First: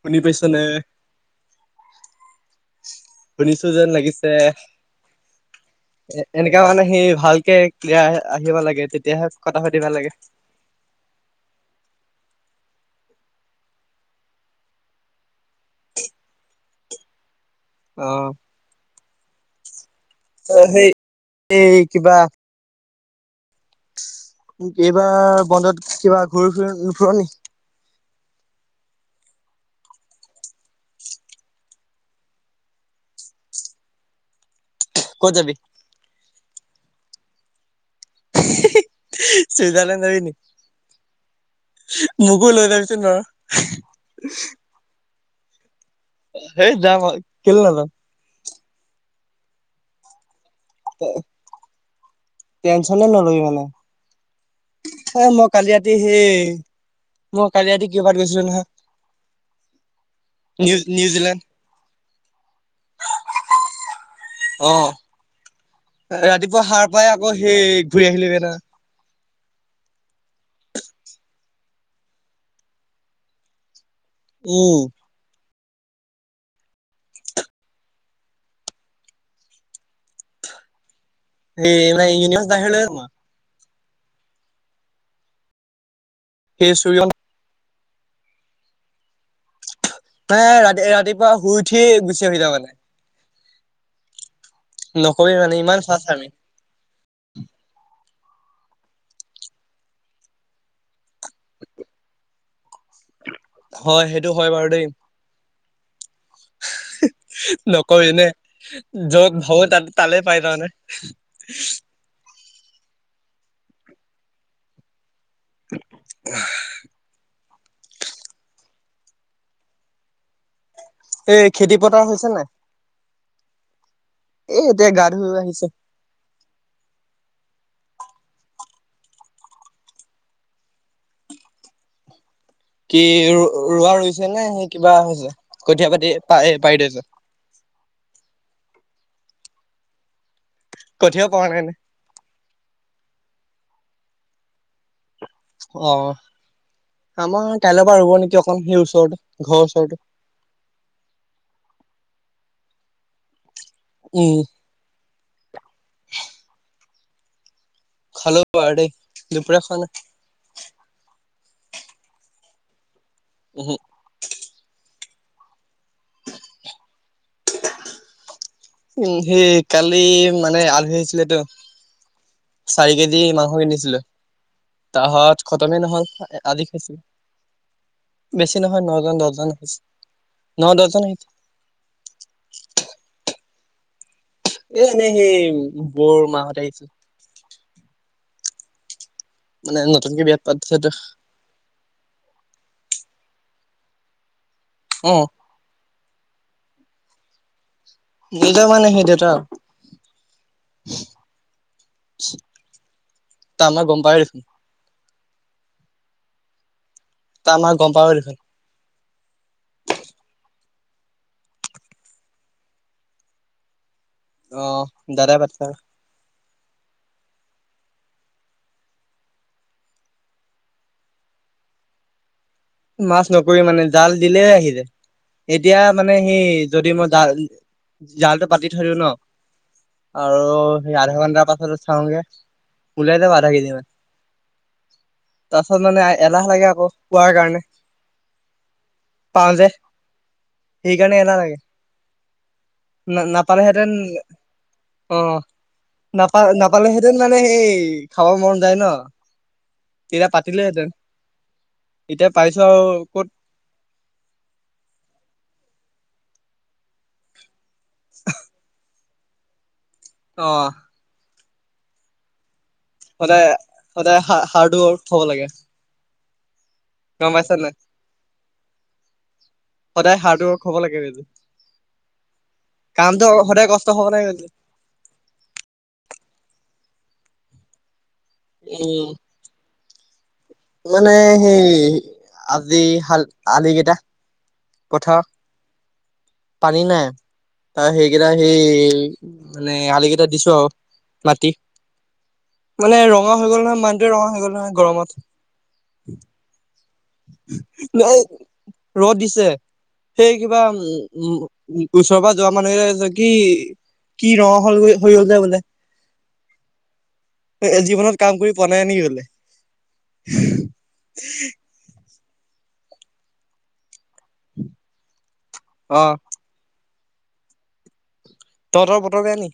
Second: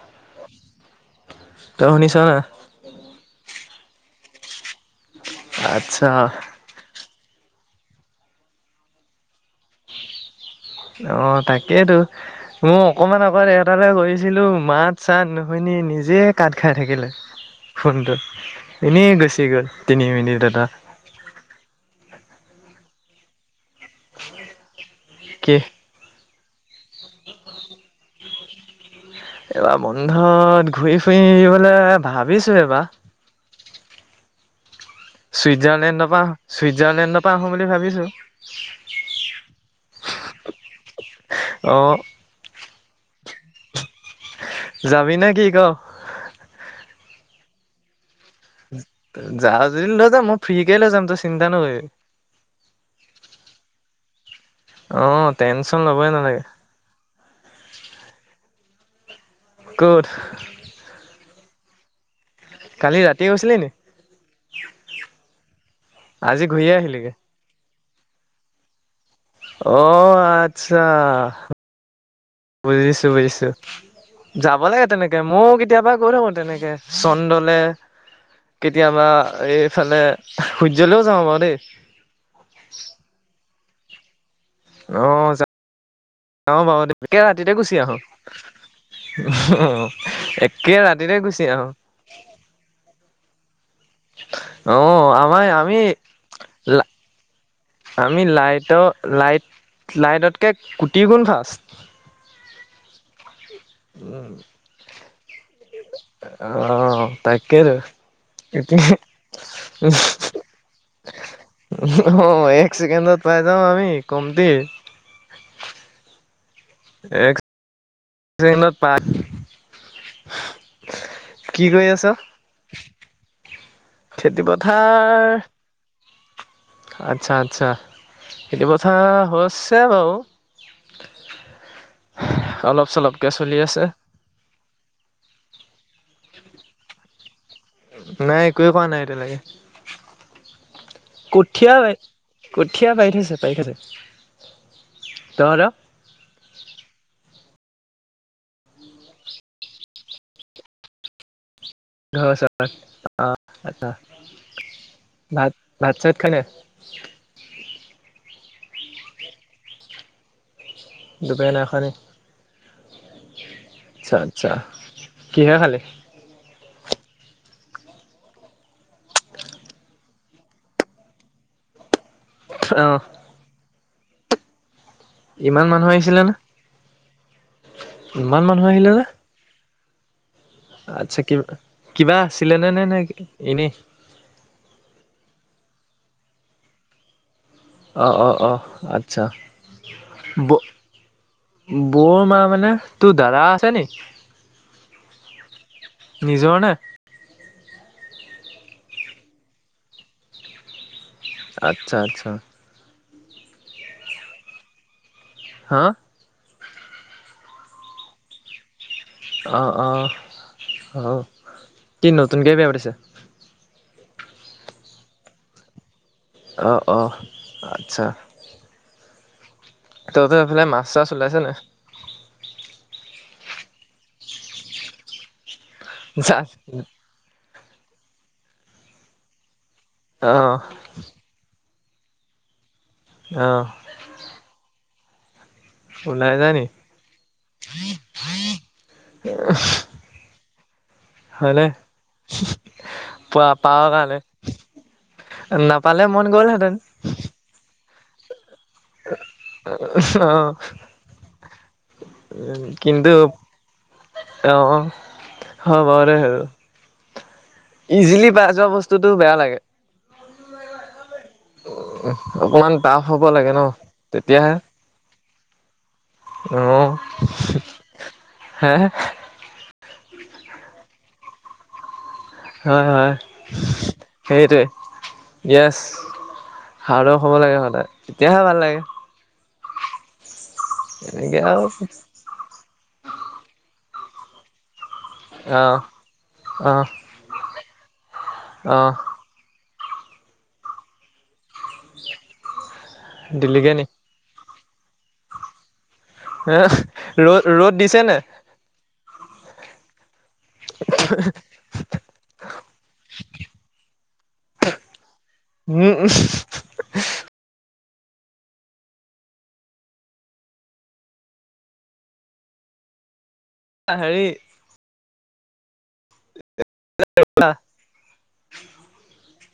শুনি পাইচা নে ত শনিচ ন যে লাগিছে আচ্ছা এ এনেকা মানে সেই ভালকে ক্লিয়াৰ আহিব লাগে তেতিয়াহে কথা পাতিব লাগে অ তাকেইেতো মোৰ অকমান আকৌ দেহতালৈ কৰিছিলো মাত চাত নুশুনি নিজে কাত খাই থাকিলে অ ফোনটো এনেই গুচি গ'ল তিনি মিনিট এটা সেই এই কিবা এইবাৰ কি বন্ধত কিবা ঘূৰি ফৰি নু ফুৰ নে এইবাৰ বন্ধত ঘূৰি ফুই বোলে ভাবিছো এইবাৰ ক'ত যাবি চুইজাৰলেণ্ড নাপা চুইজাৰলেণ্ড নাপা আহো বুলি ভাবিছো সজাৰলেণ্ড য ন অ'। মুকুল হৈ য নৰ তাবি ন কি ক সেই যাম কেল ন যাম যা নত ম [unintelligible] টেনচনে নলয় মানে এ অ' মই কালি টেনচন ৰাতি ল'বই সেই নালাগে। মই কালি ৰাতি ক পাত গৈছিলো নহয় ক'ত নিউ নিউজিলেণ্ড কালি ৰাতিয়ে গৈছিলে অ ন ৰাতিপুৱা সাৰ পাই আকৌ সেই ঘূৰি আহিলি বেনা অ' আচ্ছা বুজিছো বুজিছো। যাব উম লাগে তেনেকে ময়ো কেতিয়াবা গৈ থাকোঁতে তেনেকে চন্দলে। কেতিয়াবা এইফালে সূৰ্যলেও [unintelligible] অ', যা-যাঁও সেই বাৰু সূৰ্য [inaudible] ৰাতিতে গুচ [unintelligible] [unintelligible] ৰাতি-ৰাতিপুৱা শুই উঠি গুচি আহি যাওঁ মানে। অ', নকবি আমাৰ মানে আমি ইমান ফাষ্ট আমি লা আমি লাইটৰ, লাইট, লাইটতকে কোটি গুণ ফাষ্ট। হয়, সেইটো হয়, বাৰু দেই। অ', তাকেইটো নকবি নে এতি য'ত ভাবো তাত তালে পাই যাওঁ মানে অ', এক ছেকেণ্ডত পাই যাওঁ আমি কমতি এক [unintelligible] এই কি কৰি আছ? খেতিপথাৰ হৈছে নাই? খেতি এ, এতিয়া গা পথাৰ ধুই আহিছোঁ। আচ্ছা, আচ্ছা। খেতিপথাৰ হৈছে বাৰু। অলপ কি চলপকে চলি আছে ৰ-ৰোৱা ৰুইছেনে? কিবা হৈছে? কঠীয়া পাতি পা-পাৰি থৈছে। নাই, একোৱে কৰা নাই এতিয়ালেকে। কঠীয়াও পৰা নাই নে কঠীয়া, কঠীয়া পাৰি থৈছে, পাৰি থৈছে। তহঁতৰ অ', আমাৰ কাইলৈ পৰা ৰুব নেকি অকন, সেই ওচৰতো ঘৰৰ ওচৰতো। [inaudible] উম ভাত, ভাত চাত [unintelligible] খালোঁ [unintelligible] দুপৰীয়া খোৱা নাই। দুপৰীয়া নাই খোৱা নি? উহু। আচ্ছা, আচ্ছা। কিহে খালি? উম, সেই কালি মানে আলহী আহিছিলে টো অ চাৰি কেজি মাংস কিনিছিলোঁ। তাহত ইমান খতমেই মানুহ নহ'ল‌, আহিছিলে নে আজি খাইছোঁ। ইমান বেছি মানুহ নহয়, আহিলে নে নজন, দহজন আহিছিল। আচ্ছা, কি-কিবা আছিলেনে নে-নে এনেই? এ, এনেই সেই বৌৰ মাহঁত আহিছিল। অ', অ', অ', আ আচ্ছা। মানে নতুনকে বিয়াত পাতিছেতো বৌ-বৌৰ মা মানে? তোৰ দাদা আছেনি? অ'। নিজৰ নে? নিজৰ মানে সি দেউতা আচ্ছা, আচ্ছা। [unintelligible] গম পাওঁৱে দেখোন। হা তই আমাৰ গম পাৱৱে দেখোন অ', অ', অ', কি নতুনকে বিয়া পাতিছে? অ', দাদায়ে [unintelligible] অ', অ', আচ্ছা। তহঁতৰ এইফালে মাছ, চাছ ওলাইছে নাই? মাছ নকৰি মানে জাল দিলেই আহি যায়, এতিয়া মানে যা সেই যদি মই জাল জালটো পাতি থৰিও ন আৰু অঁ সেই আধা ঘন্টাৰ পাছত চা গে উওলাইটা বাৰা অঁ কেিন ম তাৰপাছত মানে এলাহ লাগে আকৌ কোৱাৰ কাৰণে উ পাওঁ যে উ সেইকাৰণে এলাহ লাগে না পোৱা পাৱ নাপালেহেঁতেন কাৰণে অ', নাপালে মন নাপা গ'লহেঁতেন নাপালেহেঁতেন মানে সেই খাব মন [unintelligible] অঁ পাতিলোহেতেন। কিন্তু আহ হ বাৰু দে আৰু ইজিলি পাই যোৱা বস্তুতটো বেয়া লাগে আহ, উ, অকমান তাফ হ'ব সদায় লাগে ন সদায় হা তেতিয়াহে হাৰ্ড ৱৰ্ক হ'ব লাগে গম পাইছা নাই অহ, সদায় হাৰ্ড ৱৰ্ক হব লাগে বাইদে হয়, হয় সেইটোৱে হ'ব লাগে সদায় এতিয়াহে ভাল লাগে উম মানে এনেকে আৰু সেই আজিকালি কেইটা পথাৰ অঁ অহ পানী নাই তাৰ সেইকেইটা অহ সেই মানে, আলি কেইটা দিছো আৰু মতি মানে ৰঙা হৈ গ'ল দিলিগে নহয় নি মানুহটোৱে ৰঙা হৈ গ'ল নহয় গৰমত হ ৰ' ৰ'দ দিছে নে ৰ'দ দিছে সেই, কিবা উম ওচৰৰ পৰা যোৱা মানুহে কি কি ৰঙ হ'লগৈ উম জীৱনত কাম কৰি পোৱা নাই নেকি হলে হেৰি। অ [unintelligible] তহতৰ বতৰতে আনি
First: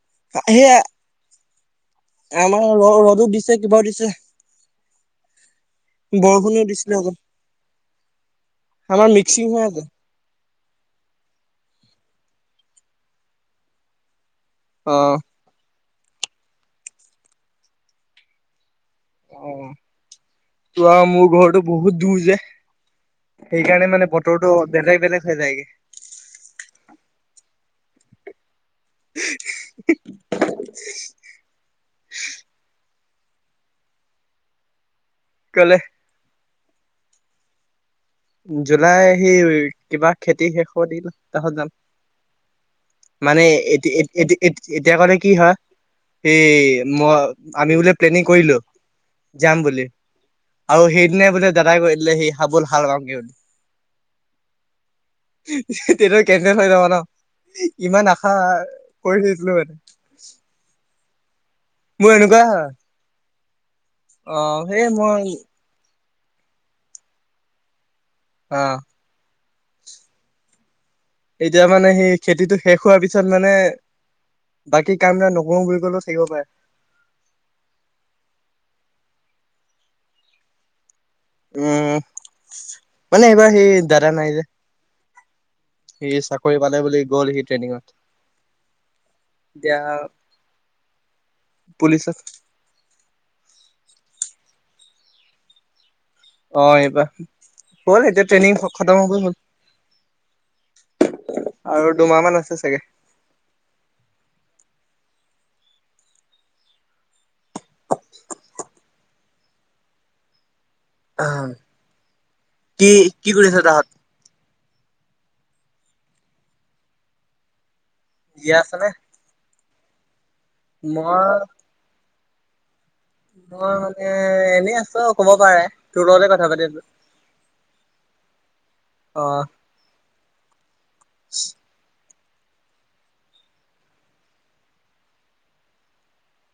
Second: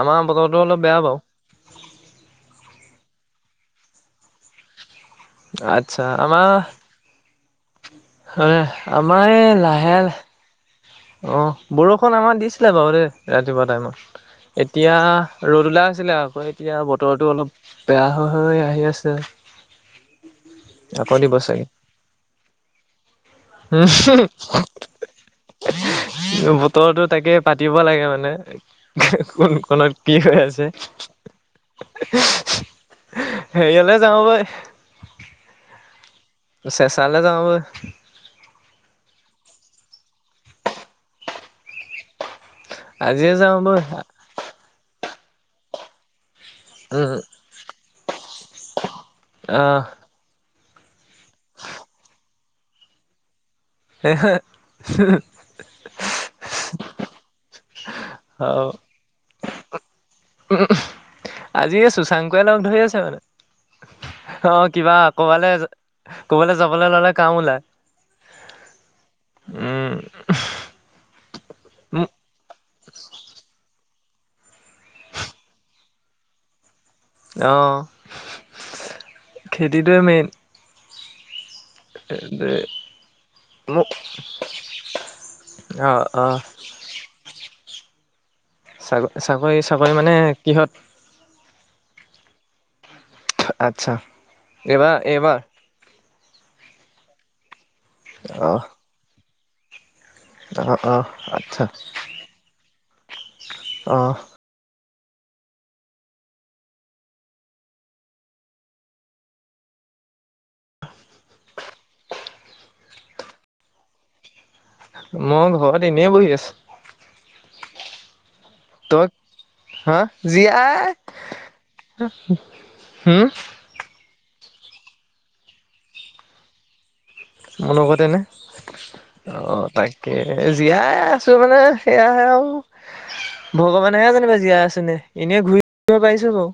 আমাৰ বতৰটো অলপ বেয়া পা আমাৰ ৰ ৰ'দো দিছে কিবাও দিছে আচ্ছা আমাৰ বৰষুণও দিছিলো অক হয়, আমাৰ মিক্সিং এই হৈ আছে লাহে অ', বৰষুণ আমাৰ দিছিলে বাৰু দেই ৰাতিপুৱা টাইমত অ এতিয়া ৰ'দ ওলাই আছিলে আকৌ এতিয়া বতৰটো অলপ বেয়া হৈ, হৈ আহি আছে অ', তো আৰু মোৰ ঘৰটোো বহুত দূৰ যে সেইকাৰণে মানে বতৰটো বেলেগ বেলেগ হৈ যায়গে বতৰটোো তাকে পাতিব লাগে মানে কোন কত কি হৈ আছে হেৰিয়লে যাওঁ বই কেলে চেচালে যা জুলাই সি কিবা খেতি শেষ কৰি দিল তাহত যাম আজিয়ে মানে যাওঁ বৈ এতি এতি এতিয়া কলে কি হয় স ম উম আমি বোলে প্লেনিং কৰিলো যাম বুলি অহ আৰু সেইদিনাই বোলে দাদাই কৰি দিলে সেই হাবল হাল পাওঁগ বুলি তেনে কেনে যাবা ন ইমান আশা অ কৰি থৈছিলো মানে আজি এই মোৰ এনেকুৱা শুশাংকুয়ে লগ হয় ধৰি আছে মানে অ সেই কিবা মই কবালৈ কোবলে যাব ললে কাম ওলায় আহ উম। এতিয়া মানে সেই খেতিটো শেষ হোৱাৰ পিছত মানে বাকী কামবিলটা নকৰো বুলি কলেও চাকিব পাৰে অ', খেতিটোৱে মেইন। উম, মানে এইবাৰ সেই মোক দাদা নাই যে অ সি অ চাকৰি পালে বুলি গ'ল সি ট্ৰেইনিঙত চাক চাকৰি এতিয়া চাকৰি মানে কিহত পুলিচত আতচ্ছা। এইবাৰ, এইবাৰ। অ', এইবাৰ। হ'ল, এতিয়া অ ট্ৰেইনিং খ-খতম হ'ব হ'ল। অ', অ', আচ্ছা আৰু দুমাহ মান আছে চাগে অ'। আহ কি কি কৰি আছ তাহাত মই ঘৰত এনে বহি আছোঁ। [unintelligible] আছেনে? হা জিয়াই মই মানে এনে আছো কব পাৰে তোৰলে কথা পাতি আছো মোৰ লগতে এনে অ তাকে জীয়াই আছো মানে সেয়া [unintelligible] ভগৱানেহে যোনিবা জীয়াই আছেনে এনেই ঘূৰি ফ পাৰিছো বাৰু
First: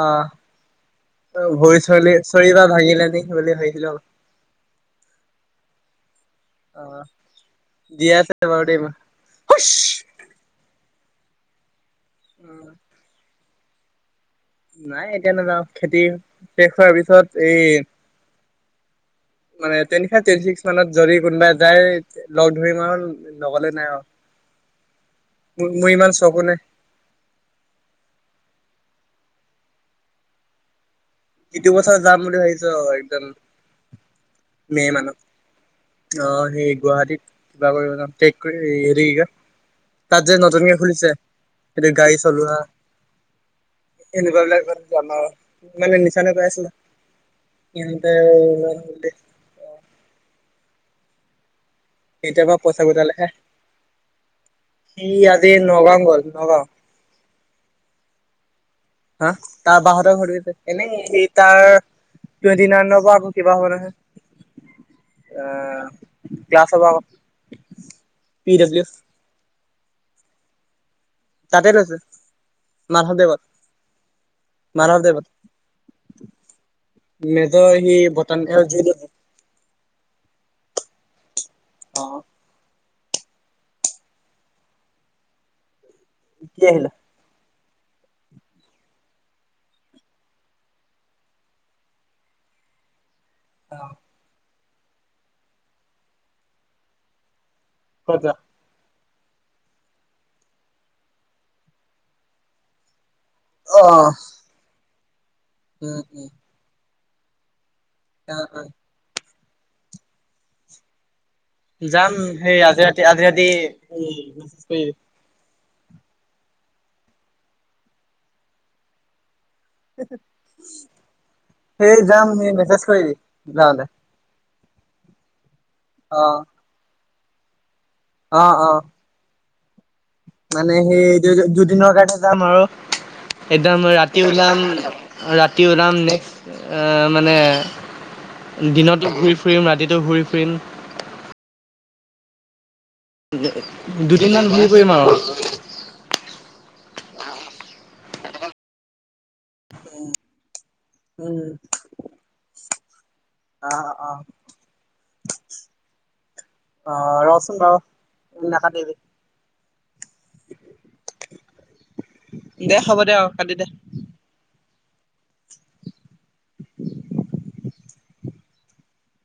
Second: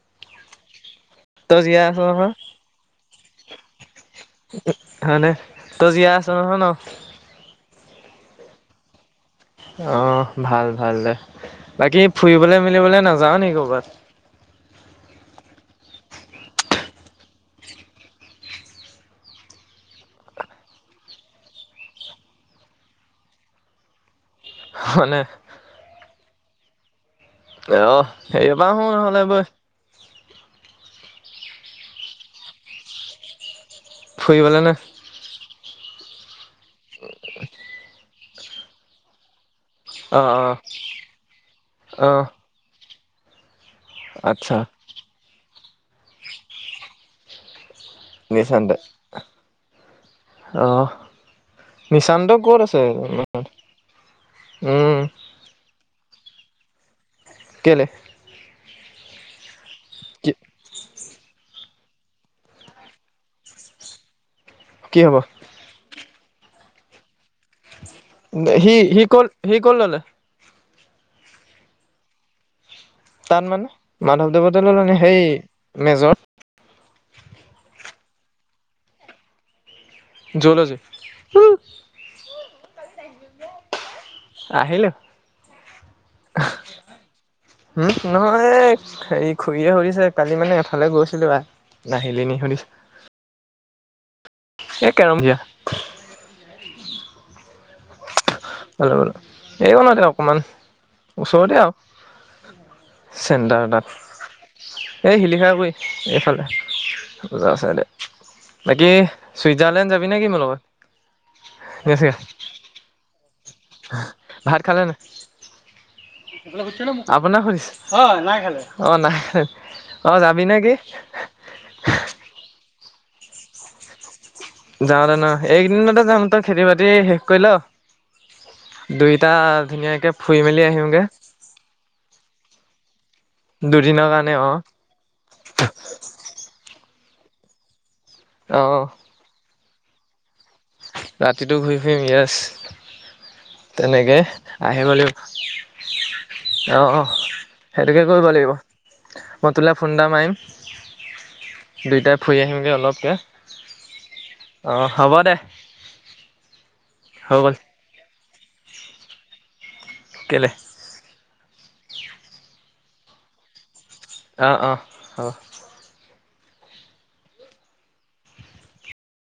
আহ অ', তই জীয়াই ভৰি আছ নহয় চলী-চৰি বা ভাঙিলে নে, সেই বুলি ভাবিছিলোঁ‌ [unintelligible] তজিয় অ জিয় আছে বওম আহ ভাল ভাল দে বাকী ফুৰিবলে মেলিবলৈ নাযাও নেকি কৰ'বাত নাই এতিয়া নেযাওঁ খেতি শেষ হোৱাৰ পিছত এই মানে তেনিফাই টেটি ছিক্স মানত যদি কোনোবা যায় লগ ধৰি মাহ হ'ল লগলে নাই হয়নে আৰু। মোৰ ইমান চকোনে আহ সেইব শো নহলে বৈ ইতিয়া বছত যাম বুলি ভাইছ একদম ফুৰিবলে নে? মে মানত অ সেই গুৱাহাটীত কিবা কৰিবক হেৰি কা অ তাত যে অ নতুনকে খুলিছে এতে অ গাড়ী চলোৱা। আচ্ছা এনেকুৱাবিলাক [unintelligible] মানে নিচানে গাই আছিলা। তেন্তে [unintelligible] আহ কেতিয় পৰাা পইচা কটালে হে উম সি আজি নগাও গ'ল নগ কেলে? হা তাৰ বাহঁতৰ কি ঘৰতে এনেই স তাৰ টুৱেটি নাই পৰা আকৌ কিবা হব নহে কি হ'ব অ', ক্লাছ হ'ব। পি ি ডব্লিউ হি কল হি কল ললে তাতে লৈছ তাত মানে মাধৱদেৱতে লল ন সেই মেজৰ ম ত সি বটান খ জ জলজি আহ আহিলোঁ। আহিল উম নহয় হে খুৰে শুৰিছে কালি মানে এফালে গৈছিলো আৰু নাহিল নি শুনিছ অ' এ কেৰম দিয়া [unintelligible] হেল্ল'ল এই কনতে অকণমান ওচৰতে আৰু চেণ্টাৰ অ তাত এই শিলিখাগুই উম উম এইফালে আছে দে বাকী চুইজাৰলেণ্ড যাবি নে কি মোৰ লগত যাম সেই আজি ৰাতি আজি ৰাতি মেজ ভাত খালে কৰি নাই? আপোনাক সুধিছো অ' নাই খালে অ' নাই খালে সেই যাম মোক মেছেজ কৰিবি যাওতে যাওঁতে ন এইকদিনতে যাম তই খেতি বাতি শেষ কৰিল অ অ দুইটা ধুনীয়াকে ফুৰি মেলি মানে আহিমগে সেই দুদিনৰ কাৰণে যাম আৰু একদম দুদিনৰ ৰাতি কাৰণে অ ওলাম ৰাতি ওলাম নেক্সট মানে অ দিনতো ঘূৰি ফুৰিম ৰাতিটো ঘূৰি ফুৰিম ৰাতিটো ঘূৰি ফুৰিম য়েছ তেনেকে দুদিনমান ঘূৰি ফুৰিম আৰু আহিবলৈ অ', অ' সেইটোকে কৰিব লাগিব মই তোলে ফোন এটা মাৰিম উম দুইটাই ফুৰি আহিমগৈ অলপকৈ অ' হ'ব দে অ', হৈ গ'ল ৰচোন ৰ নাকাটিবি কেলে দে হ'ব দে অ' কাটি দে অ' অ' হব